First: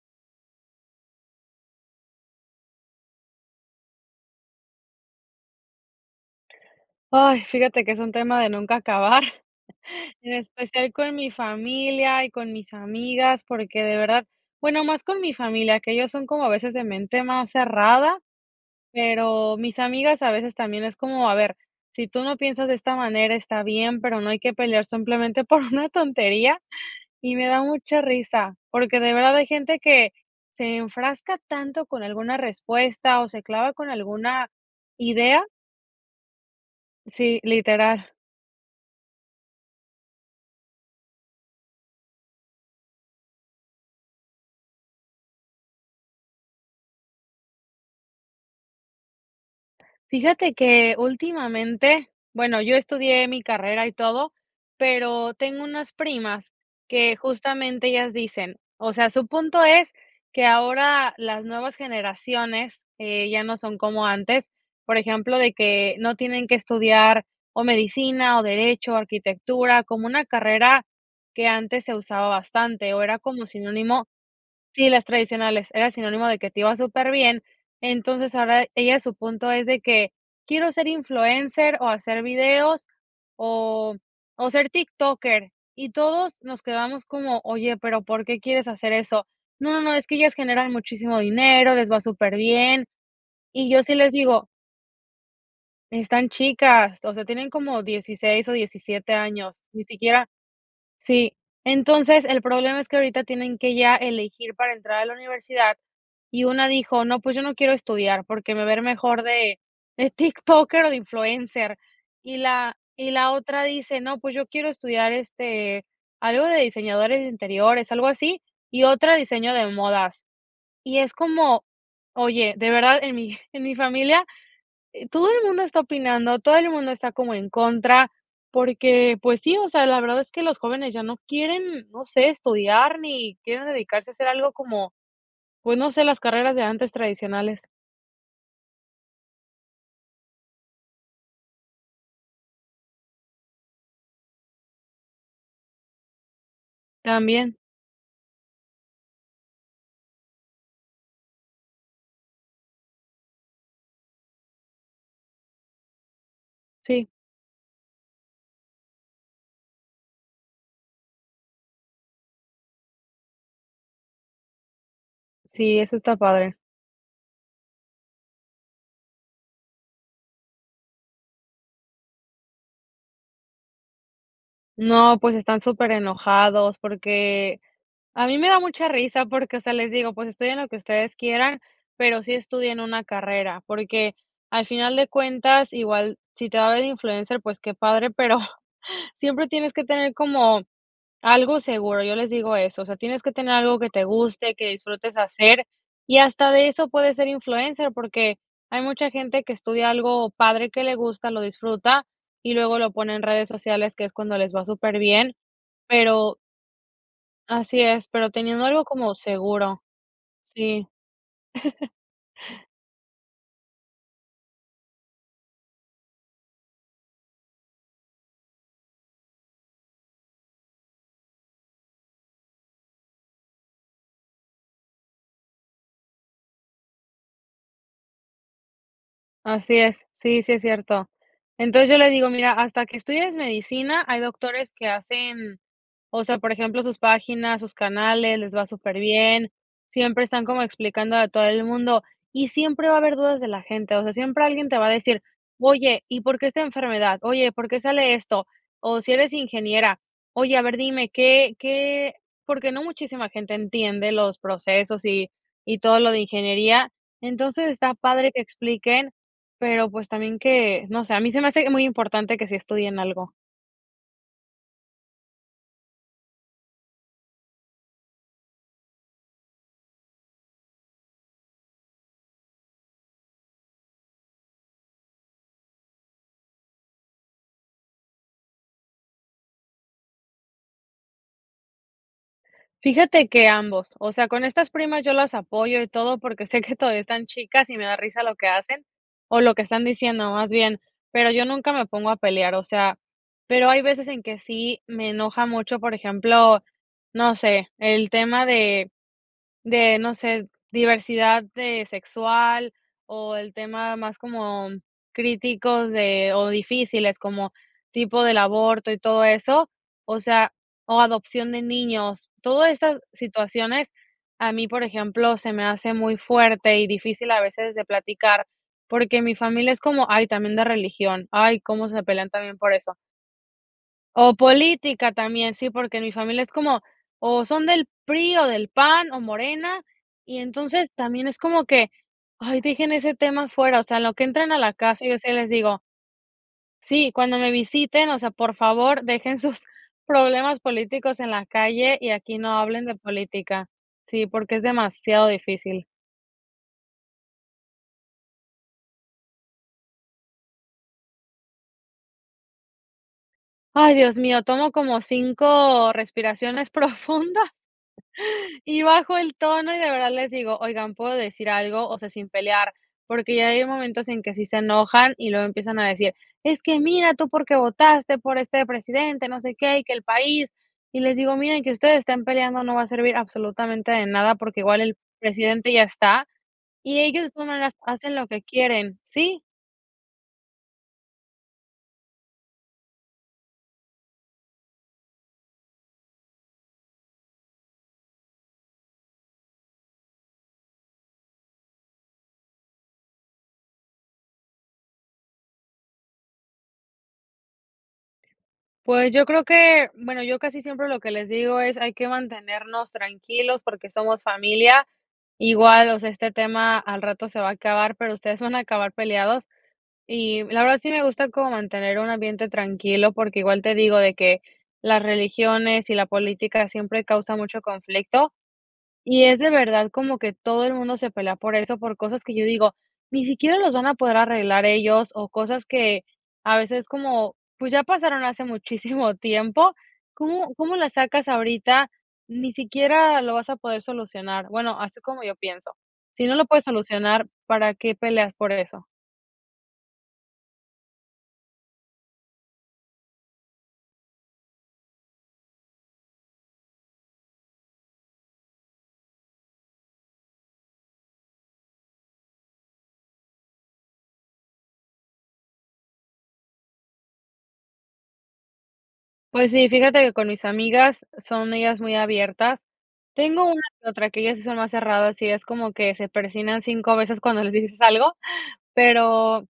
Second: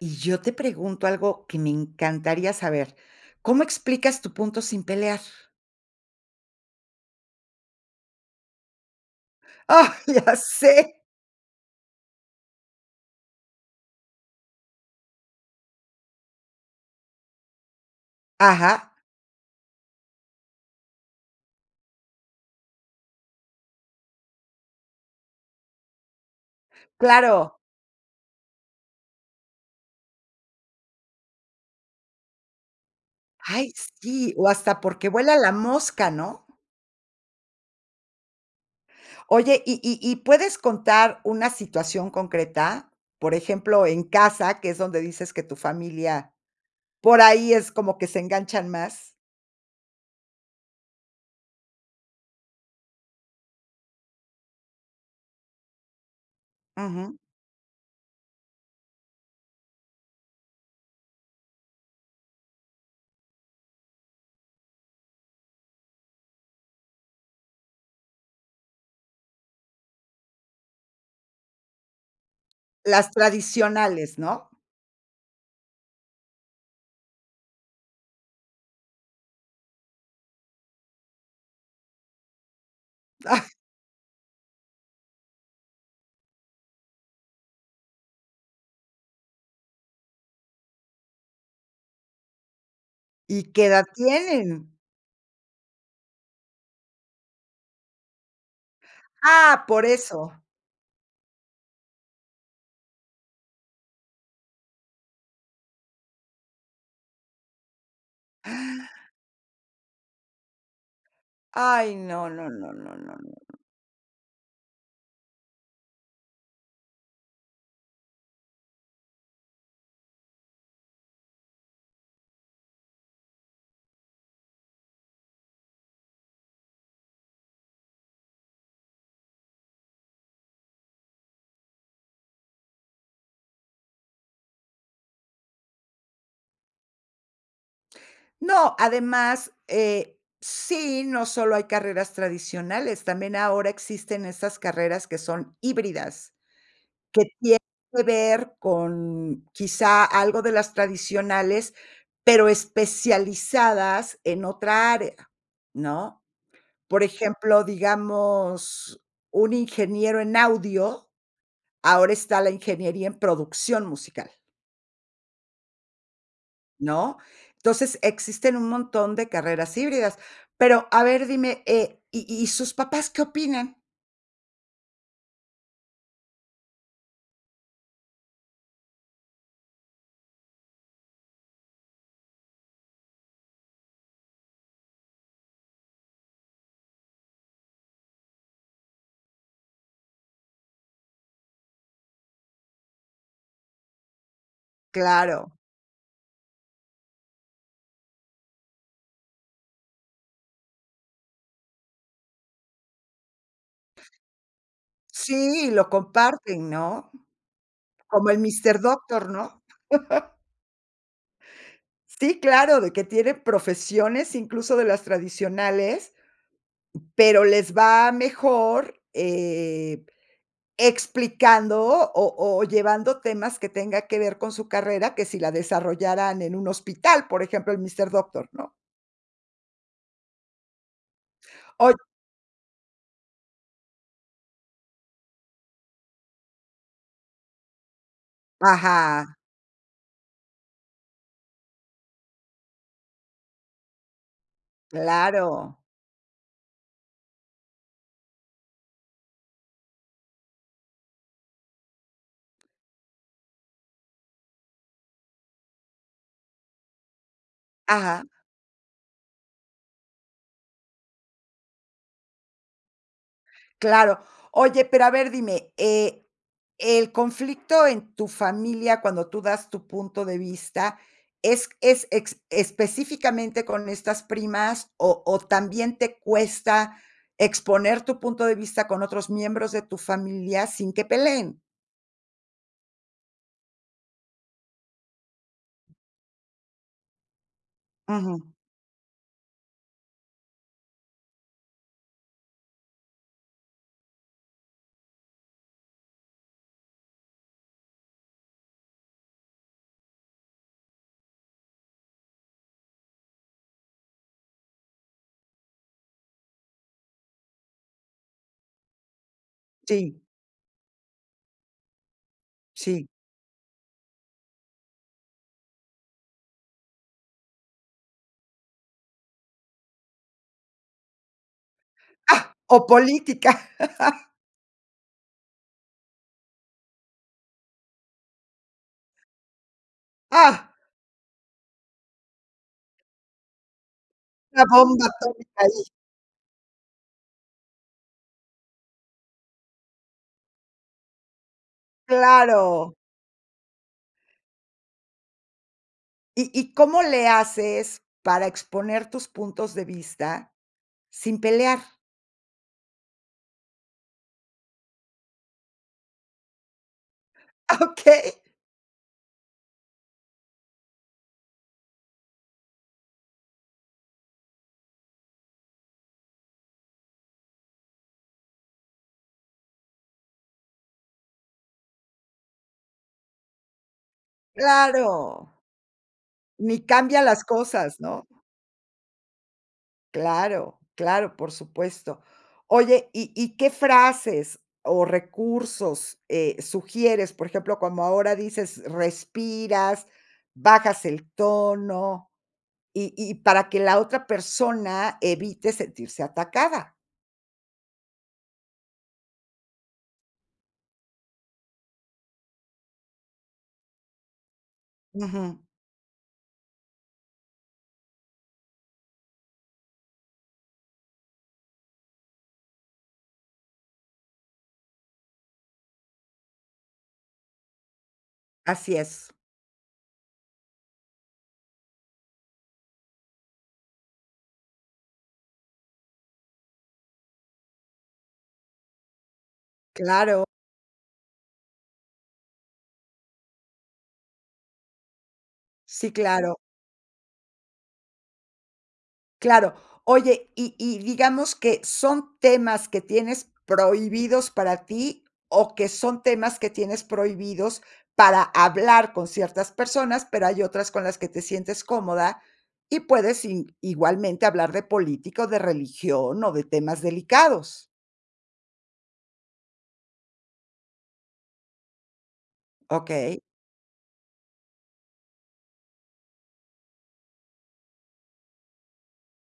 Y yo te pregunto algo que me encantaría saber, ¿cómo explicas tu punto sin pelear? Ay, fíjate que es un tema de nunca acabar, Ah, en ya especial sé. con mi familia y con mis amigas, porque de verdad, bueno, más con mi familia, que ellos son como a veces de mente más cerrada, Ajá. pero mis amigas a veces también es como, a ver, si tú no piensas de esta manera, está bien, pero no hay que pelear simplemente por una tontería. Y me Claro. da mucha risa porque de verdad hay gente que se enfrasca tanto con alguna respuesta o se Ay clava con sí, o alguna hasta porque vuela idea. la mosca, ¿no? Sí, literal. Oye, y y y, ¿puedes contar una situación concreta? Por ejemplo, en casa, que es donde dices que tu familia por ahí es como que se enganchan más. Fíjate que últimamente, bueno, yo estudié mi carrera y todo, pero tengo unas primas que Ujú. justamente ellas dicen, o sea, su punto es que ahora las nuevas generaciones, eh, ya no son como antes, por ejemplo, de que no tienen que estudiar o medicina o derecho, arquitectura, como una carrera que antes se usaba bastante, o Las era como sinónimo, tradicionales, ¿no? sí, las tradicionales, era sinónimo de que te iba superbién. Entonces, ahora, ellas su punto es de que quiero ser influencer o hacer videos Ah. o o ser tiktoker, y todos nos quedamos como: "Oye, pero ¿por qué quieres hacer eso?". No, no, no, es que ellas generan muchísimo dinero, les va superbién. ¿Y qué Y yo edad sí les digo tienen? Están chicas, o sea, tienen como 16 o 17 años, Ah, por ni siquiera eso. sí. Entonces, el problema es que ahorita tienen que ya elegir para entrar a la universidad, y una dijo: "No, pues, yo no quiero estudiar, porque me va a ir mejor de de tiktoker o de influencer". Ay, no Y no no la no y no la no. otra dice: "No, pues yo quiero estudiar, este, algo de diseñadores de interiores", algo así, y otra diseño de modas. Y es como, oye, de verdad en mi en mi familia eh todo el mundo está opinando, todo el mundo está como en contra porque, pues sí, o sea, la verdad es que los jóvenes ya no quieren, no sé, estudiar, ni quieren dedicarse a hacer algo como, pues, no sé, las carreras de antes tradicionales. No, además, eh, sí, no solo hay carreras tradicionales, también ahora existen esas carreras que son híbridas, que También. tiene que ver con quizá algo de las tradicionales, pero especializadas en otra área, ¿no? Por Sí. ejemplo, digamos, un ingeniero en audio, ahora está la ingeniería en producción musical. Sí, eso está padre. ¿No? Entonces, existen un montón de carreras híbridas. Pero, a ver, dime, eh, ¿y y sus papás qué opinan? No, pues están superenojados, porque a mí me da mucha risa porque, o sea, les digo: "Pues estudien lo que ustedes quieran, pero sí estudien una carrera", porque al final de cuentas, igual si te va bien de influencer, pues qué padre, pero siempre tienes que tener como algo seguro, yo les digo eso, o sea, tienes que tener algo que te guste, que disfrutes Claro. hacer, y hasta de eso puedes ser influencer, porque hay mucha gente que estudia algo padre, que le gusta, lo disfruta, y luego lo pone en redes sociales, que es cuando les va superbién, Sí, lo pero comparten, ¿no? Así es, pero Como el teniendo Mister algo como Doctor, ¿no? seguro, sí. Sí, claro, de que tiene profesiones, incluso de las tradicionales, pero les va mejor, eh, explicando o o llevando temas que tenga que ver con su carrera, que si la desarrollaran en un hospital, por ejemplo, el Mister Doctor, ¿no? Así es, sí, sí es cierto. Entonces, Oy yo le digo, mira, hasta que estudies medicina, hay doctores que hacen, o sea, por ejemplo, sus páginas, sus canales, les va Ajá. superbién, siempre están como explicando a todo el mundo, y siempre va a haber dudas de la gente, o sea, siempre alguien te va a decir, Claro. oye, ¿y por qué esta enfermedad? Oye, ¿por qué sale esto? O si eres ingeniera, oye, a ver, dime, ¿qué, qué?, porque no muchísima gente entiende los procesos y y todo lo de ingeniería, entonces, está Ajá. padre que expliquen, pero, pues, también que, no sé, a mí se me hace muy importante que sí estudien algo. Claro, oye, pero a ver, dime eh, ¿el conflicto en tu familia cuando tú das tu punto de vista es es ex específicamente con estas primas, o o también te cuesta exponer tu punto de vista con otros miembros de tu familia sin que peleen? Fíjate que ambos. O sea, con estas primas yo las apoyo y todo, porque sé que todavía están chicas y me da risa lo que Ujú. hacen, o lo que están diciendo, más bien, pero yo nunca me pongo a pelear. O sea, pero hay veces en que sí me enoja mucho, por ejemplo, no sé, el tema de de, no sé, diversidad de sexual, o el tema más como mm críticos de, o difíciles, como tipo del aborto y todo eso, Sí. o sea, o adopción de niños. Todo estas Sí. situaciones, a mí, por ejemplo, se me hace muy fuerte y difícil a veces de platicar, porque mi familia es como, ay, también de religión, ay, cómo se pelean también [unintelligible] por O eso. política. O política también, sí, porque mi familia es como, o son del PRI, o del PAN, o Morena y ¡Ah! entonces también es como que: "Ay dejen ese tema afuera, o sea, en lo que entren a Una la casa", bomba yo sí les atómica digo. ahí. Sí, cuando me visiten, o sea, por favor, dejen sus problemas políticos en la calle y aquí no hablen Claro. de política. Sí, porque es demasiado difícil. ¿Y y cómo le haces para exponer tus puntos de vista sin pelear? Ay, Dios mío, tomo como 5 respiraciones profundas, Okey. y bajo el tono, y de verdad les digo: "Oigan, ¿puedo decir algo?", o sea, sin pelear, porque ya hay momentos en que sí se enojan y luego empiezan a decir: "Es que mira tú por qué votaste por este presidente, no sé qué, y que el país", y les digo: "Miren que ustedes estén peleando no va a servir absolutamente de nada, porque igual el ¡Claro! presidente ya está, Ni y cambia ellos de las todas maneras cosas, hacen ¿no? lo que quieren, ¿sí?". Claro, claro, por supuesto. Oye, ¿y y qué frases o recursos, eh, sugieres? Por ejemplo, como ahora dices respiras, bajas el tono, y y para que la otra persona evite sentirse atacada. Pues yo creo que, bueno, yo casi siempre lo que les digo es hay que mantenernos tranquilos porque somos familia. Ujú. Igual, o sea, este tema al rato se va a acabar, pero ustedes se van a acabar peleados. Y, la verdad, sí me gusta como mantener un ambiente tranquilo porque igual te digo de que las religiones y la política siempre causa mucho conflicto. Así Y es. es, de verdad, como que todo el mundo se pelea por eso, por cosas que yo digo: "Ni siquiera los van a poder arreglar ellos", o cosas que, a veces como, pues, ya pasaron hace muchísimo tiempo, Claro. ¿cómo cómo la sacas ahorita? Ni siquiera lo vas a poder solucionar. Bueno, así como yo pienso. Sí, Si no lo claro. puedes solucionar, ¿para qué peleas por eso? Claro, oye, y y digamos que son temas que tienes prohibidos para ti o que son temas que tienes prohibidos para hablar con ciertas personas, pero hay otras con las que te sientes cómoda y puedes i-igualmente hablar de política o de religión o de temas delicados. Pues sí, fíjate que con mis amigas son ellas muy abiertas. Okey. Tengo una que otra, que ellas sí son más cerradas, y es como que se persignan 5 veces cuando les dices algo, pero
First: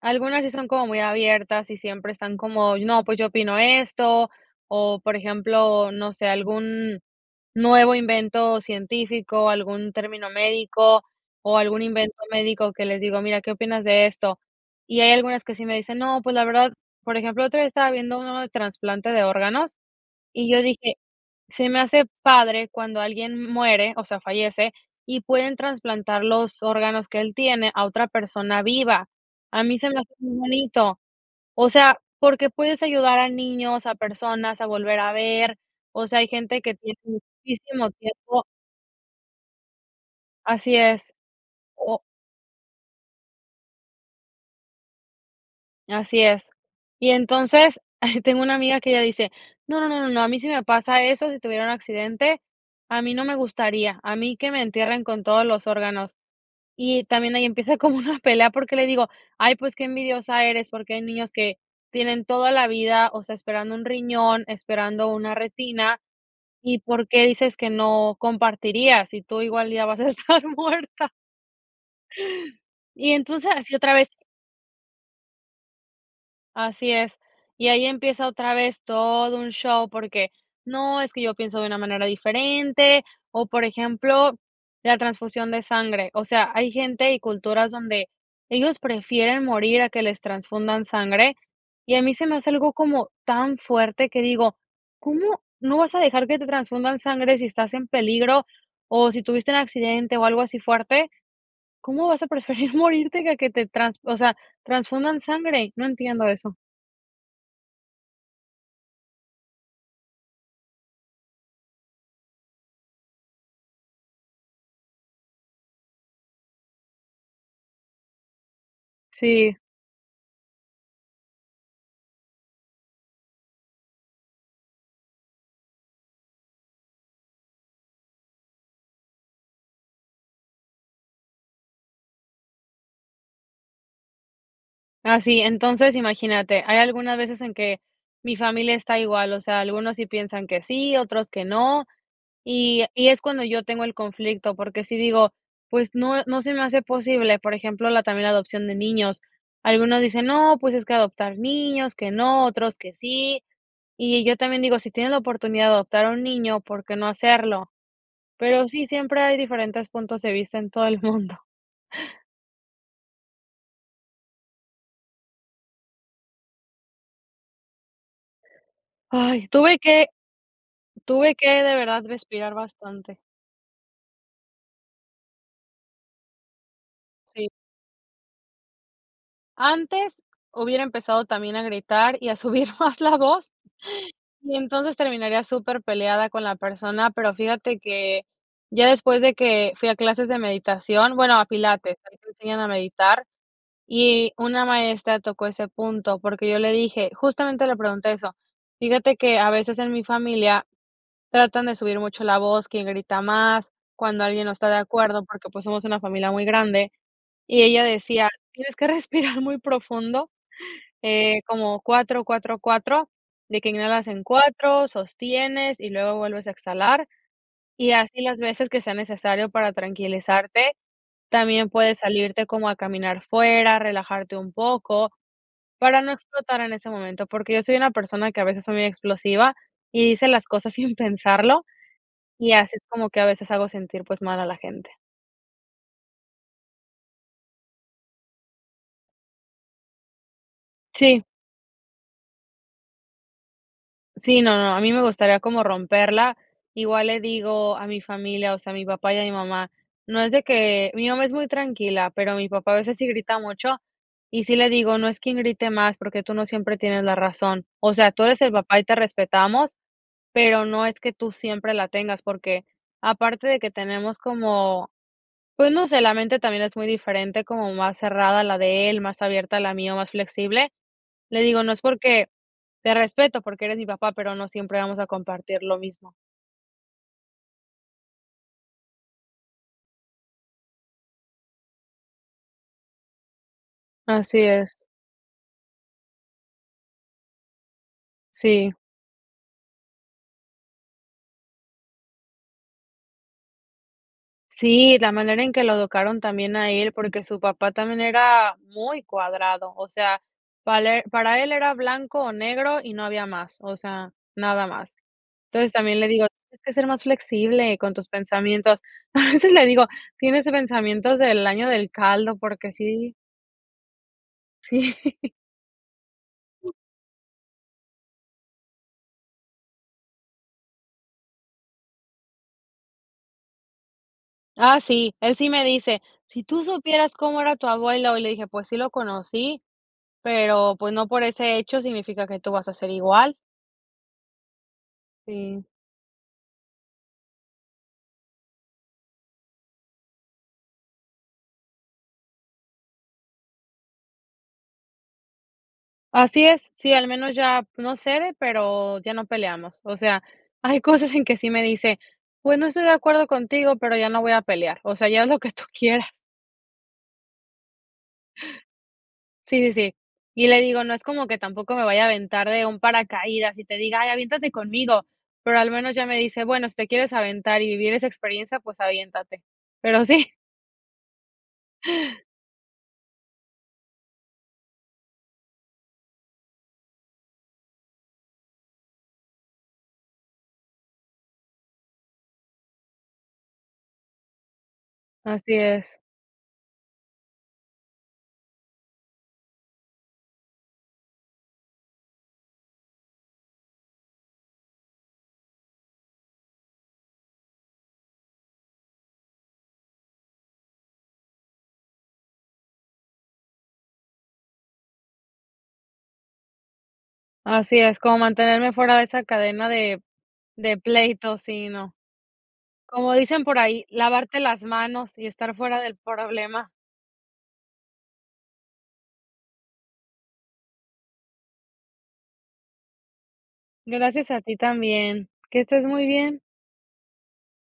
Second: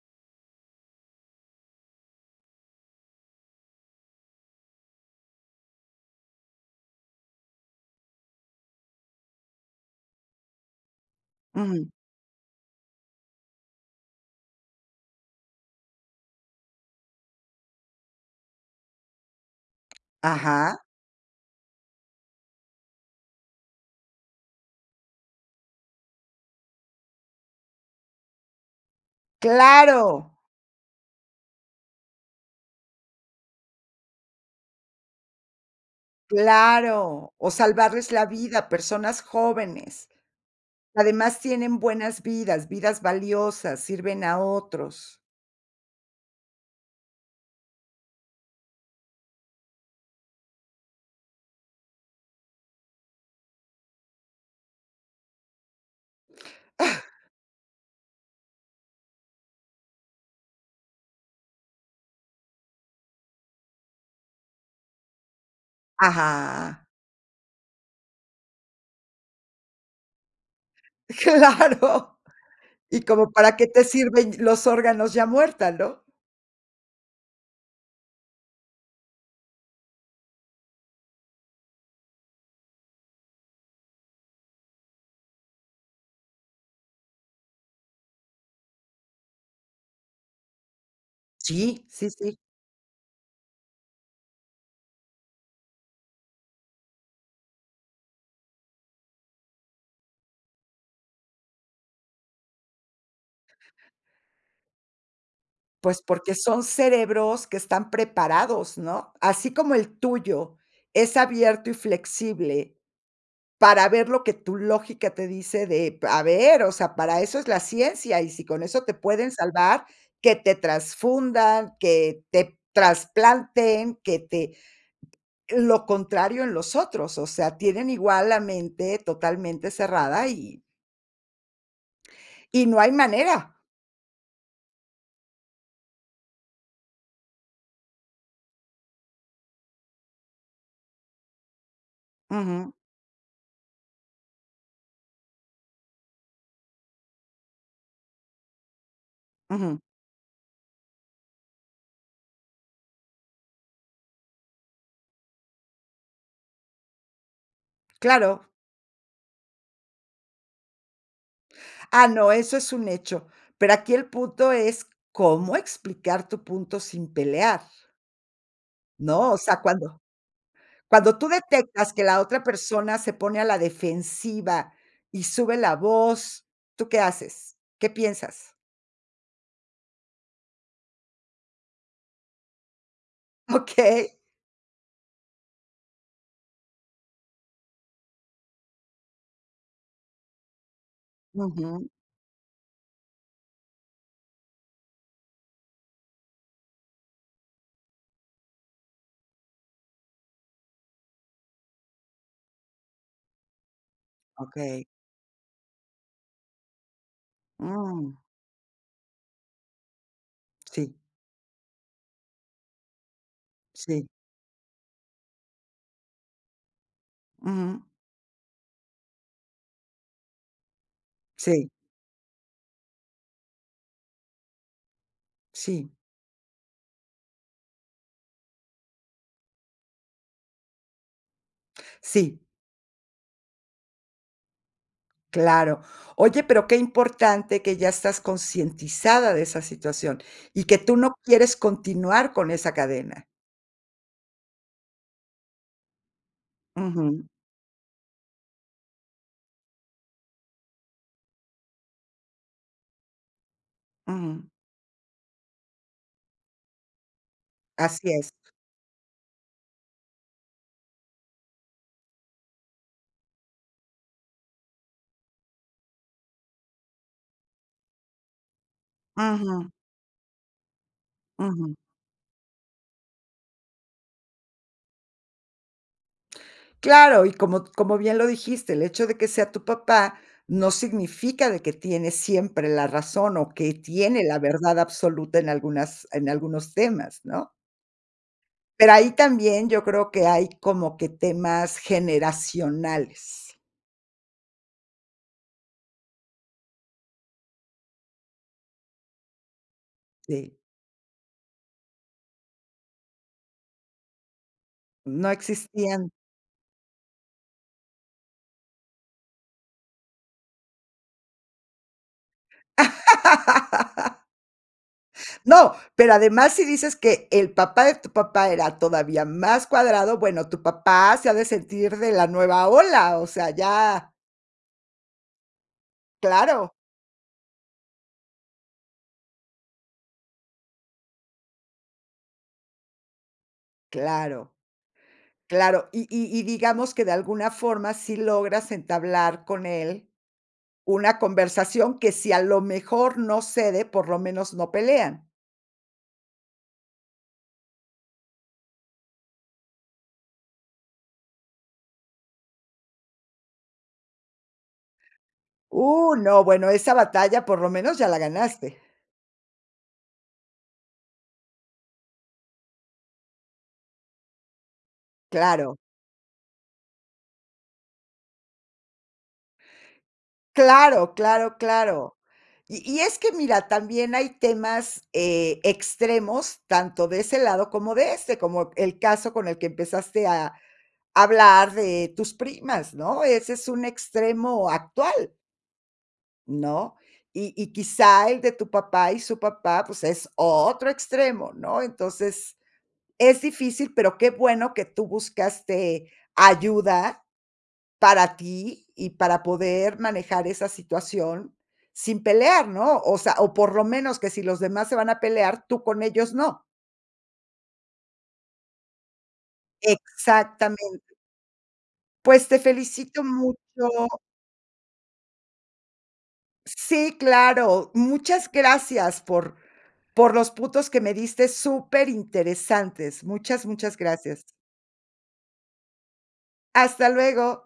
algunas sí son como muy abiertas, y siempre están como: “No, pues yo opino esto”, o, por ejemplo, no sé, algún nuevo invento científico, algún término médico, o algún Ujú. invento médico que les digo: “Mira, ¿qué opinas de esto?”. Y hay algunas que sí me dicen: “No, pues, la verdad” Por ejemplo, el otro día estaba viendo uno de trasplante de órganos, y yo Ajá. dije: “Se me hace padre cuando alguien muere, o sea, fallece, y pueden trasplantar los órganos que él tiene a otra persona viva”. A mí se me hace Claro. muy bonito. O sea, porque puedes ayudar a niños, a personas a volver a ver, o sea, hay gente que tiene Claro, o muchísimo salvarles la tiempo vida a personas jóvenes. Así es, Además tienen o buenas vidas, vidas valiosas, sirven a otros. Así es. Y entonces, ay, tengo una amiga que ella dice: “No, no, no, no, no, a mí sí me pasa eso, si tuviera un accidente, a mí no me gustaría, a mí que me entierren con todos los órganos”. Y también ahí empieza como una pelea porque le digo: “Ay, pues qué envidiosa eres, porque hay niños que tienen toda la vida, o sea, esperando un riñón, esperando una retina, ¿y Ajá. por qué dices que no compartirías, si tú, igual, ya vas a estar muerta?" Claro. Y Y ¿cómo entonces, para qué así te otra vez. sirven los órganos ya muerta?, ¿no? Así es, y ahí empieza otra vez todo un show, porque no, es que yo pienso de una manera diferente, o, por ejemplo, la transfusión de sangre, o sea, hay gente y culturas donde ellos prefieren morir a que les transfundan sangre Sí, y a sí, mí se me sí. hace algo como tan fuerte que digo: "¿Cómo no vas a dejar que te transfundan sangre si estás en peligro o si tuviste un accidente o algo así fuerte? ¿Cómo vas a preferir morirte que a que te o sea, transfundan sangre?" No Pues entiendo porque eso. son cerebros que están preparados, ¿no?, así como el tuyo es abierto y flexible para ver lo que tu lógica te dice de p a ver, o sea, para eso es la ciencia, y sí con eso te pueden Sí. salvar, que te trasfundan, que te trasplanten, que te lo contrario en los otros, o sea, tienen igual la mente totalmente cerrada y y no hay manera. Así, entonces imagínate, hay algunas veces en que mi familia está igual, o sea, algunos sí piensan que sí, otros que no, Ujú. y y es cuando yo tengo el conflicto, porque si digo, pues no, eh, no se me hace posible, por ejemplo, la también la adopción de niños, Ujú. algunos dicen, no, pues es que adoptar niños, que no, otros, que sí, y yo también digo, si tienen la oportunidad de adoptar a un niño, ¿por qué no hacerlo? Claro. Pero sí, siempre hay diferentes puntos de vista en todo el mundo. Ah, no, eso es un hecho, pero aquí el punto es, cómo explicar tu punto sin pelear. No, o Ay, sea, tuve cuando que cuando tú tuve que, de detectas verdad, que la otra respirar persona se bastante. pone a la defensiva y sube la voz, ¿tú qué Sí. haces? ¿Qué piensas? Antes hubiera empezado también a gritar, y a subir más la voz. Okey. Y entonces terminaría superpeleada con la persona, pero fíjate que ya después de que fui a clases de meditación bueno, a Ujú. pilates, ahí te enseñan a meditar, y una maestra tocó ese punto, porque yo le dije, justamente le pregunté eso: "Fíjate que a veces en mi familia tratan de subir mucho la voz", quién grita más, cuando alguien no está de Okey. acuerdo, porque, pues, somos una familia muy grande, y ella Mm. decía: "Tienes que respirar muy profundo", Sí. eh, como 4, 4, 4, de que Sí. inhalas en 4, sostienes, y luego vuelves a exhalar, Ujú. y así las veces que sea necesario para tranquilizarte. También Sí. puedes salirte como a caminar fuera, relajarte un poco, Sí. para no explotar en ese momento, porque yo soy una persona que a veces soy muy explosiva, y dice las cosas sin pensarlo, Sí. y así como que a veces hago sentir, pues, mal a la gente. Claro. Oye, pero qué importante que ya estás concientizada de esa situación, y que tú no Sí. quieres continuar con esa cadena. Sí, no, no, a mí me gustaría como romperla. Igual le Ujú. digo a mi familia, o sea, a mi papá y a mi mamá, no es de que mi mamá es muy tranquila, pero mi papá a veces sí grita mucho, y Ujú. sí le digo: "No es quien grite más, porque tú no siempre tienes la razón". O sea, Así tú es. eres el papá y te respetamos, pero no es que tú siempre la tengas, porque aparte de que tenemos como, pues no sé, la mente también es muy diferente, como más cerrada la de él, más abierta Ujú. la mía, o más flexible. Le digo: "No Ujú. es porque te respeto porque eres mi papá, pero no siempre vamos a compartir lo mismo". Claro, y como como bien lo dijiste, el hecho de que sea tu papá no significa de que tiene siempre la razón o que tiene la Así verdad es. absoluta en algunas en algunos temas, ¿no? Sí. Pero ahí también yo creo que hay como que temas generacionales. Sí, la manera en que lo educaron también a él, porque su papá también era muy cuadrado, o sea, Sí. pale para él era blanco o negro y no había más, o sea, nada más. No Entonces, también le existían. digo: "Tienes que ser más flexible con tus pensamientos". A veces le digo: "Tienes pensamientos del año del caldo", porque sí Sí. No, pero además si dices que el papá de tu papá era todavía más cuadrado, bueno, tu papá se ha de sentir de la nueva ola, o sea, ya Ah, sí, él sí me dice: "Si tú Claro. supieras cómo era tu abuelo", y le dije: "Pues, sí lo conocí, pero, pues, no por ese hecho significa que tú vas a ser igual". Claro. Sí. Claro, y y y digamos que de alguna forma sí logras entablar con él una conversación que si a lo mejor no cede, por lo menos no pelean. Así es, sí, al menos ya no cede, pero, ya no peleamos. O sea, hay cosas en que sí me dice, pues, no estoy de acuerdo contigo, pero, ya no voy a pelear, o sea, ya haz lo que tú quieras. Uh, no, bueno, esa batalla por lo menos ya la ganaste. Sí, sí, sí. Y le digo, no es como que tampoco me vaya a aventar de un paracaídas, y te diga: "Ay, aviéntate conmigo", pero, al Claro. menos ya me dice: "Bueno, si te quieres aventar y vivir esa experiencia, pues aviéntate", pero sí. Claro, claro, claro. Y y es que mira, también hay temas, eh, extremos, tanto de ese lado como de este, como el caso con el que empezaste a a hablar de tus primas, ¿no? Ese es un extremo actual Así es. ¿no? Y y quizá el de tu papá y su papá, pues, es otro extremo, ¿no? Entonces, es difícil, pero, qué bueno que tú buscaste ayuda, para ti y para poder manejar esa situación sin pelear, ¿no? O sea, o por lo menos que si los demás se van a pelear, tú con ellos, no. Así es, como mantenerme fuera de esa cadena de de Exactamente. pleitos, si, no. Pues, te Como felicito dicen por mucho. ahí, lavarte las manos y estar fuera del problema. Sí, claro. Muchas gracias por por los puntos, que me diste superinteresantes. Muchas, muchas Gracias a gracias. ti también. Que estés muy bien. Hasta luego.